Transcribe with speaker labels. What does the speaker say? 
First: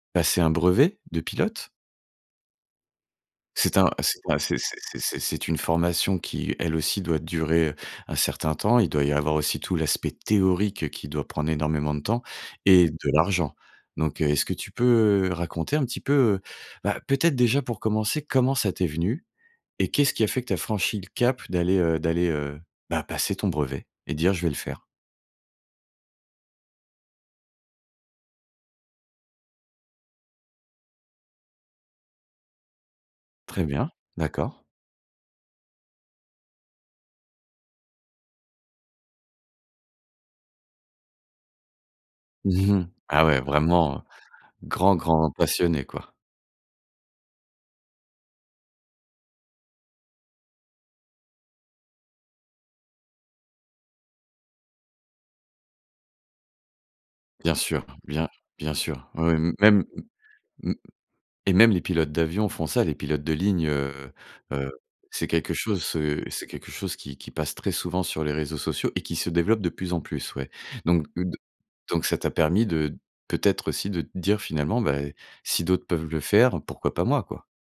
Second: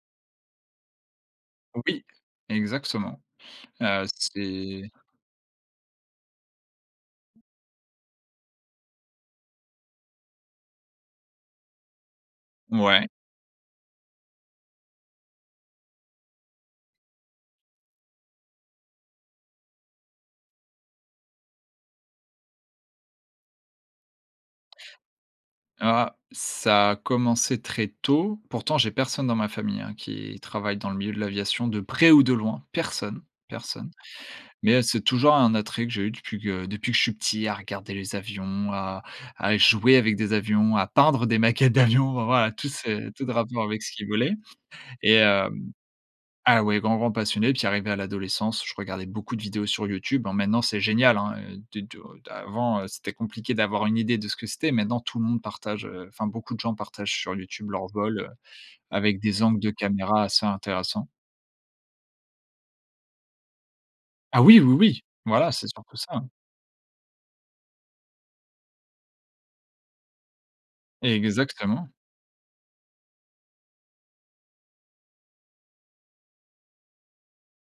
Speaker 1: Passer un brevet? De pilote?
Speaker 2: Oui, exactement.
Speaker 1: C'est un
Speaker 2: Heu,
Speaker 1: c'est enfin c'est
Speaker 2: c'est.
Speaker 1: c'est c'est c'est une formation qui, elle aussi, doit durer un certain temps. Il doit y avoir aussi tout l'aspect théorique qui doit prendre énormément de temps, et
Speaker 2: Mouais.
Speaker 1: de l'argent, donc heu, est-ce que tu peux, heu, raconter un petit peu, heu, bah peut-être déjà pour commencer, comment ça t'est venu? Et qu'est-ce qui a fait que tu as franchi le cap d'aller, heu d'aller, heu, bah, passer ton brevet, et dire je vais le faire?
Speaker 2: Ah! Ça a commencé très tôt. Pourtant, j'ai personne dans ma famille hein qui, travaille dans le milieu de l'aviation, de près ou de loin. Personne
Speaker 1: Très
Speaker 2: personne,
Speaker 1: bien, d'accord.
Speaker 2: mais heu, c'est toujours un attrait que j'ai eu depuis que depuis que je suis petit à regarder les avions, à à jouer avec des avions, à peindre des maquettes d'avion. Enfin voilà, tout c'est tout
Speaker 1: Ah,
Speaker 2: de
Speaker 1: ouais,
Speaker 2: rapport avec ce
Speaker 1: vraiment, heu,
Speaker 2: qui volait,
Speaker 1: grand
Speaker 2: et
Speaker 1: grand
Speaker 2: heu
Speaker 1: passionné quoi.
Speaker 2: ah ouais, grand grand passionné. Puis arrivé à l'adolescence, je regardais beaucoup de vidéos sur YouTube. Bon maintenant, c'est génial hein, heu, des du heu avant, heu, c'était compliqué d'avoir une idée de ce que c'était. Maintenant tout le monde partage heu enfin beaucoup de gens partagent sur
Speaker 1: Bien
Speaker 2: YouTube
Speaker 1: sûr,
Speaker 2: leur vol, heu,
Speaker 1: bien bien sûr.
Speaker 2: avec
Speaker 1: Oui
Speaker 2: des
Speaker 1: oui.
Speaker 2: angles de
Speaker 1: Même m
Speaker 2: caméra assez
Speaker 1: m
Speaker 2: intéressants.
Speaker 1: et même les pilotes d'avion font ça, les pilotes de ligne, heu
Speaker 2: Ah oui,
Speaker 1: heu,
Speaker 2: oui, oui!
Speaker 1: c'est
Speaker 2: Voilà,
Speaker 1: quelque
Speaker 2: c'est
Speaker 1: chose,
Speaker 2: surtout ça.
Speaker 1: heu c'est quelque chose qui qui passe très souvent sur les réseaux sociaux et qui se développe de plus en plus, ouais, donc heu, de
Speaker 2: Exactement.
Speaker 1: donc ça t'a permis de peut-être aussi de te dire finalement: «ben si d'autres peuvent le faire, pourquoi pas moi quoi?»